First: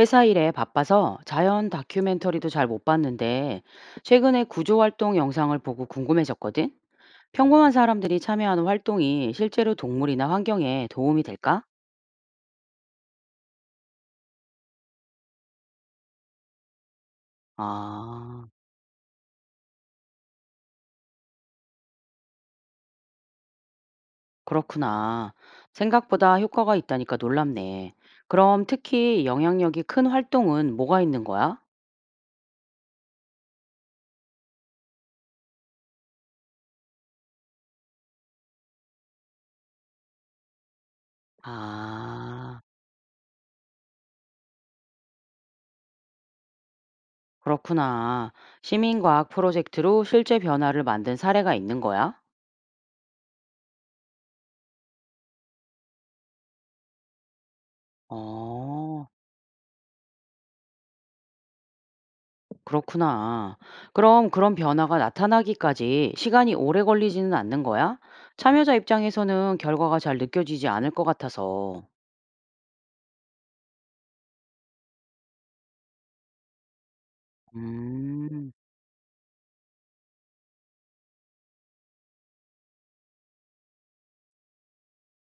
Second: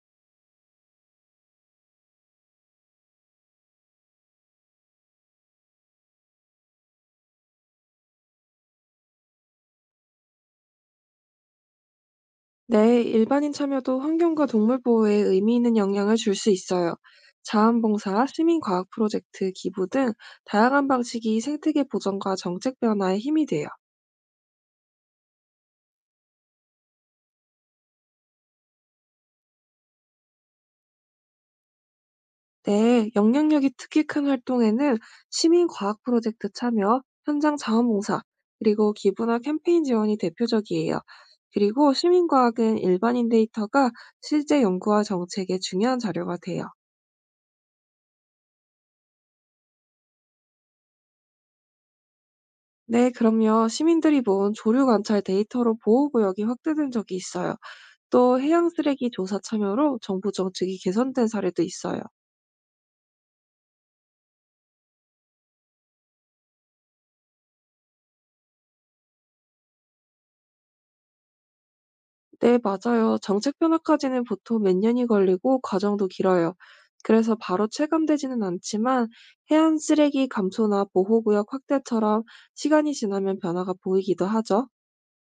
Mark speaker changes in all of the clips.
Speaker 1: 회사 일에 바빠서 자연 다큐멘터리도 잘 못 봤는데 최근에 구조 활동 영상을 보고 궁금해졌거든. 평범한 사람들이 참여하는 활동이 실제로 동물이나 환경에 도움이 될까?
Speaker 2: 네, 일반인 참여도 환경과 동물 보호에 의미 있는 영향을 줄 수 있어요. 자원봉사,
Speaker 1: 아,
Speaker 2: 시민과학 프로젝트, 기부 등 다양한 방식이 생태계 보전과 정책 변화에 힘이 돼요.
Speaker 1: 그렇구나. 생각보다 효과가 있다니까 놀랍네. 그럼 특히 영향력이 큰 활동은 뭐가 있는 거야?
Speaker 2: 네, 영향력이 특히 큰 활동에는 시민과학 프로젝트 참여, 현장 자원봉사, 그리고 기부나 캠페인 지원이 대표적이에요. 그리고
Speaker 1: 아,
Speaker 2: 시민과학은 일반인 데이터가 실제 연구와 정책에 중요한 자료가 돼요.
Speaker 1: 그렇구나. 시민과학 프로젝트로 실제 변화를 만든 사례가 있는 거야?
Speaker 2: 네, 그럼요. 시민들이 모은 조류 관찰 데이터로 보호구역이 확대된 적이 있어요. 또 해양
Speaker 1: 어.
Speaker 2: 쓰레기 조사 참여로 정부 정책이 개선된 사례도 있어요.
Speaker 1: 그렇구나. 그럼 그런 변화가 나타나기까지 시간이 오래 걸리지는 않는 거야? 참여자 입장에서는 결과가 잘 느껴지지 않을 것 같아서.
Speaker 2: 네, 맞아요. 정책 변화까지는 보통 몇 년이 걸리고 과정도 길어요. 그래서 바로 체감되지는
Speaker 1: 음,
Speaker 2: 않지만 해안 쓰레기 감소나 보호구역 확대처럼 시간이 지나면 변화가 보이기도 하죠.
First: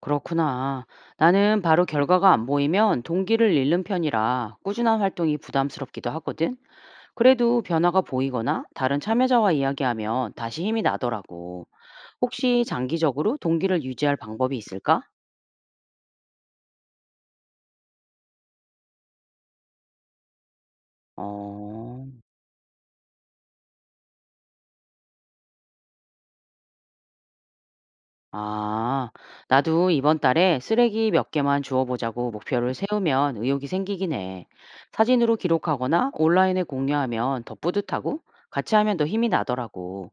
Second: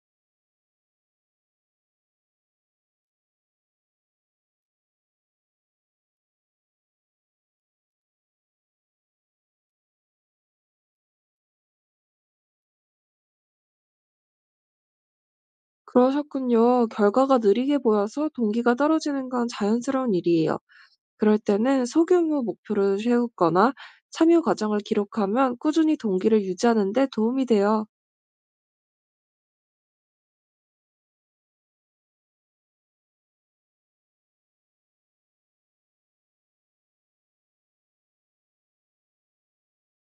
Speaker 1: 그렇구나. 나는 바로 결과가 안 보이면 동기를 잃는 편이라 꾸준한 활동이 부담스럽기도 하거든. 그래도 변화가 보이거나 다른 참여자와 이야기하면 다시 힘이 나더라고. 혹시 장기적으로 동기를 유지할 방법이 있을까?
Speaker 2: 그러셨군요. 결과가 느리게 보여서 동기가 떨어지는 건 자연스러운 일이에요. 그럴 때는
Speaker 1: 어.
Speaker 2: 소규모 목표를 세우거나 참여 과정을 기록하면 꾸준히 동기를 유지하는 데 도움이 돼요.
Speaker 1: 아, 나도 이번 달에 쓰레기 몇 개만 주워보자고 목표를 세우면 의욕이 생기긴 해. 사진으로 기록하거나 온라인에 공유하면 더 뿌듯하고 같이 하면 더 힘이 나더라고.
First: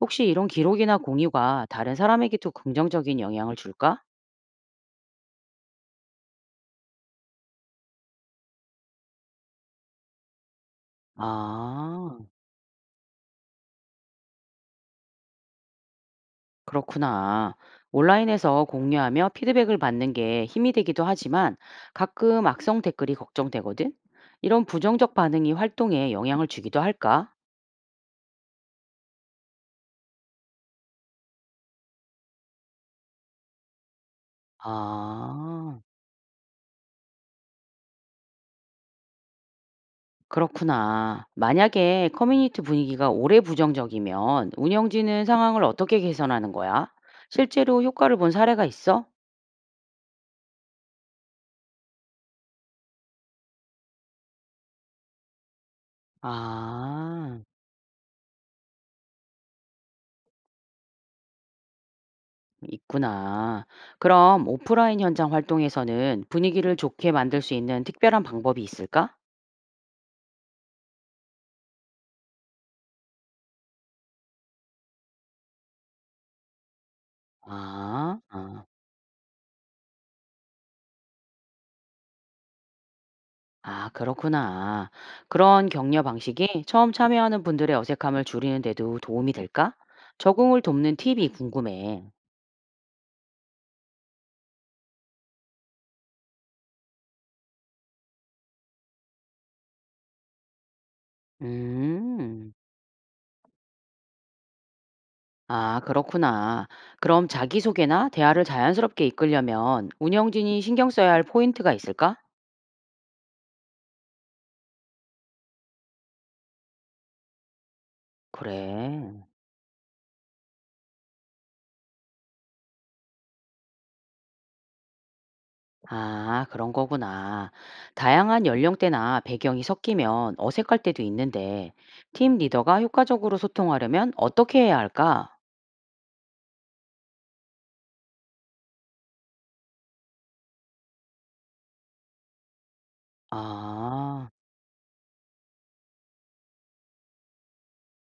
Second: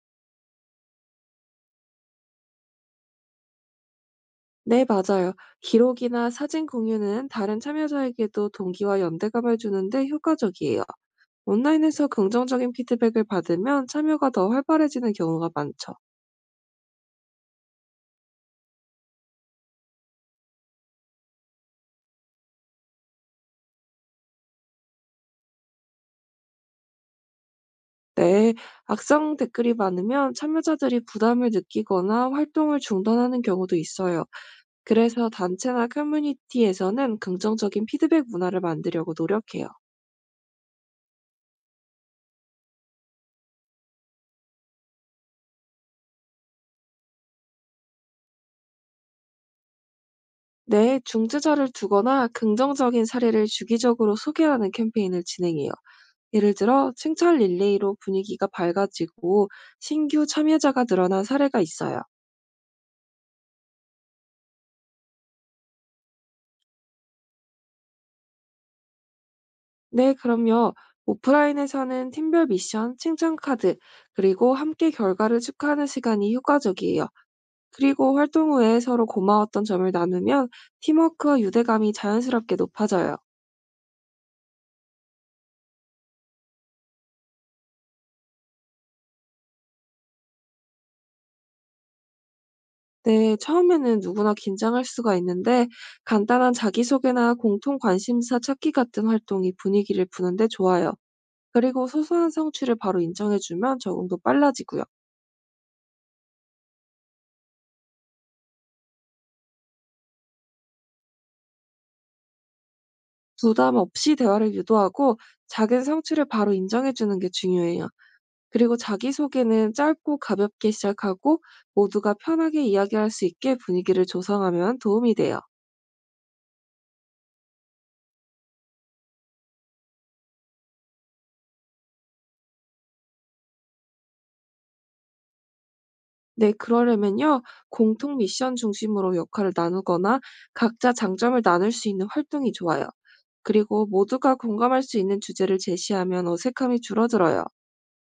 Speaker 1: 혹시 이런 기록이나 공유가 다른 사람에게도 긍정적인 영향을 줄까?
Speaker 2: 네, 맞아요. 기록이나 사진 공유는 다른 참여자에게도 동기와 연대감을 주는데 효과적이에요. 온라인에서
Speaker 1: 아,
Speaker 2: 긍정적인 피드백을 받으면 참여가 더 활발해지는 경우가 많죠.
Speaker 1: 그렇구나. 온라인에서 공유하며 피드백을 받는 게 힘이 되기도 하지만 가끔 악성 댓글이 걱정되거든? 이런 부정적 반응이 활동에 영향을 주기도 할까?
Speaker 2: 네, 악성 댓글이 많으면 참여자들이 부담을 느끼거나 활동을 중단하는 경우도 있어요. 그래서
Speaker 1: 아.
Speaker 2: 단체나 커뮤니티에서는 긍정적인 피드백 문화를 만들려고 노력해요.
Speaker 1: 그렇구나. 만약에 커뮤니티 분위기가 오래 부정적이면 운영진은 상황을 어떻게 개선하는 거야? 실제로 효과를 본 사례가 있어?
Speaker 2: 네, 중재자를 두거나 긍정적인 사례를 주기적으로 소개하는 캠페인을 진행해요. 예를 들어, 칭찬
Speaker 1: 아,
Speaker 2: 릴레이로 분위기가 밝아지고 신규 참여자가 늘어난 사례가 있어요.
Speaker 1: 있구나. 그럼 오프라인 현장 활동에서는 분위기를 좋게 만들 수 있는 특별한 방법이 있을까?
Speaker 2: 네, 그럼요. 오프라인에서는 팀별 미션, 칭찬 카드, 그리고 함께 결과를 축하하는 시간이 효과적이에요. 그리고
Speaker 1: 아,
Speaker 2: 활동
Speaker 1: 아,
Speaker 2: 후에 서로 고마웠던 점을 나누면 팀워크와 유대감이 자연스럽게 높아져요.
Speaker 1: 그렇구나. 그런 격려 방식이 처음 참여하는 분들의 어색함을 줄이는 데도 도움이 될까? 적응을 돕는 팁이 궁금해.
Speaker 2: 네, 처음에는 누구나 긴장할 수가 있는데 간단한 자기소개나 공통 관심사 찾기 같은 활동이 분위기를 푸는데 좋아요. 그리고 소소한
Speaker 1: 음.
Speaker 2: 성취를 바로 인정해주면 적응도 빨라지고요.
Speaker 1: 아, 그렇구나. 그럼 자기소개나 대화를 자연스럽게 이끌려면 운영진이 신경 써야 할 포인트가 있을까?
Speaker 2: 부담 없이 대화를 유도하고 작은 성취를 바로 인정해주는 게 중요해요. 그리고
Speaker 1: 그래.
Speaker 2: 자기소개는 짧고 가볍게 시작하고 모두가 편하게 이야기할 수 있게 분위기를 조성하면 도움이 돼요.
Speaker 1: 아, 그런 거구나. 다양한 연령대나 배경이 섞이면 어색할 때도 있는데, 팀 리더가 효과적으로 소통하려면 어떻게 해야 할까?
Speaker 2: 네, 그러려면요, 공통 미션 중심으로 역할을 나누거나 각자 장점을 나눌 수 있는 활동이 좋아요. 그리고
Speaker 1: 아,
Speaker 2: 모두가 공감할 수 있는 주제를 제시하면 어색함이 줄어들어요.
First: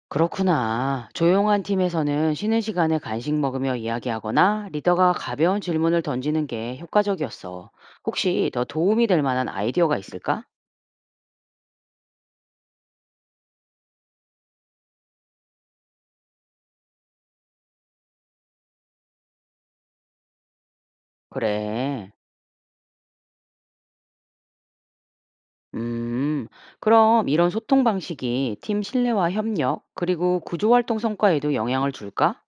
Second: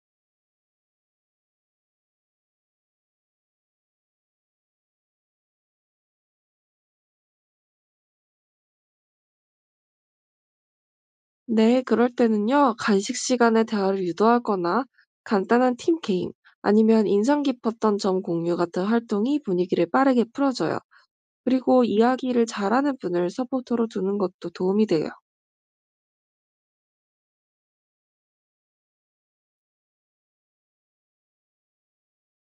Speaker 1: 그렇구나. 조용한 팀에서는 쉬는 시간에 간식 먹으며 이야기하거나 리더가 가벼운 질문을 던지는 게 효과적이었어. 혹시 더 도움이 될 만한 아이디어가 있을까?
Speaker 2: 네, 그럴 때는요, 간식 시간에 대화를 유도하거나 간단한 팀 게임, 아니면 인상 깊었던 점 공유 같은 활동이 분위기를 빠르게 풀어줘요. 그리고
Speaker 1: 그래.
Speaker 2: 이야기를 잘하는 분을 서포터로 두는 것도 도움이 돼요.
Speaker 1: 음. 그럼 이런 소통 방식이 팀 신뢰와 협력, 그리고 구조활동 성과에도 영향을 줄까?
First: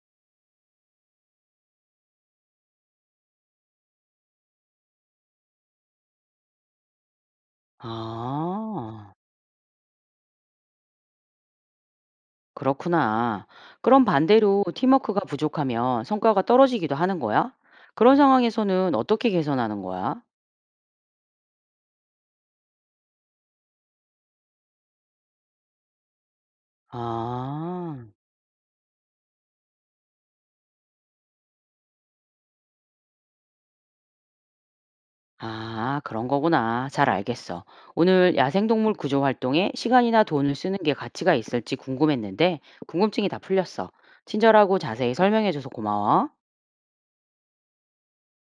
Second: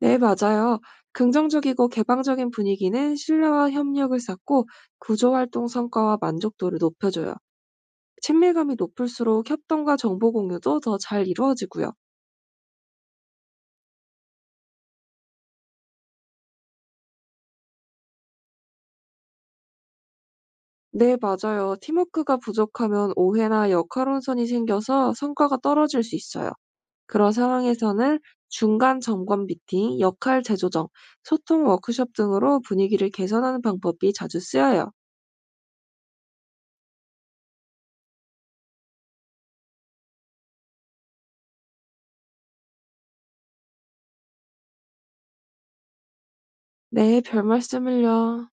Speaker 2: 네, 맞아요. 긍정적이고 개방적인 분위기는 신뢰와 협력을 쌓고 구조활동 성과와 만족도를 높여줘요. 친밀감이
Speaker 1: 아,
Speaker 2: 높을수록 협동과 정보 공유도 더 잘 이루어지고요.
Speaker 1: 그렇구나. 그럼 반대로 팀워크가 부족하면 성과가 떨어지기도 하는 거야? 그런 상황에서는 어떻게 개선하는 거야?
Speaker 2: 네, 맞아요. 팀워크가 부족하면 오해나 역할혼선이 생겨서 성과가 떨어질 수 있어요. 그런
Speaker 1: 아,
Speaker 2: 상황에서는 중간 점검 미팅, 역할 재조정, 소통 워크숍 등으로 분위기를 개선하는 방법이 자주 쓰여요.
Speaker 1: 아, 그런 거구나. 잘 알겠어. 오늘 야생동물 구조 활동에 시간이나 돈을 쓰는 게 가치가 있을지 궁금했는데, 궁금증이 다 풀렸어. 친절하고 자세히 설명해줘서 고마워.
Speaker 2: 네, 별 말씀을요.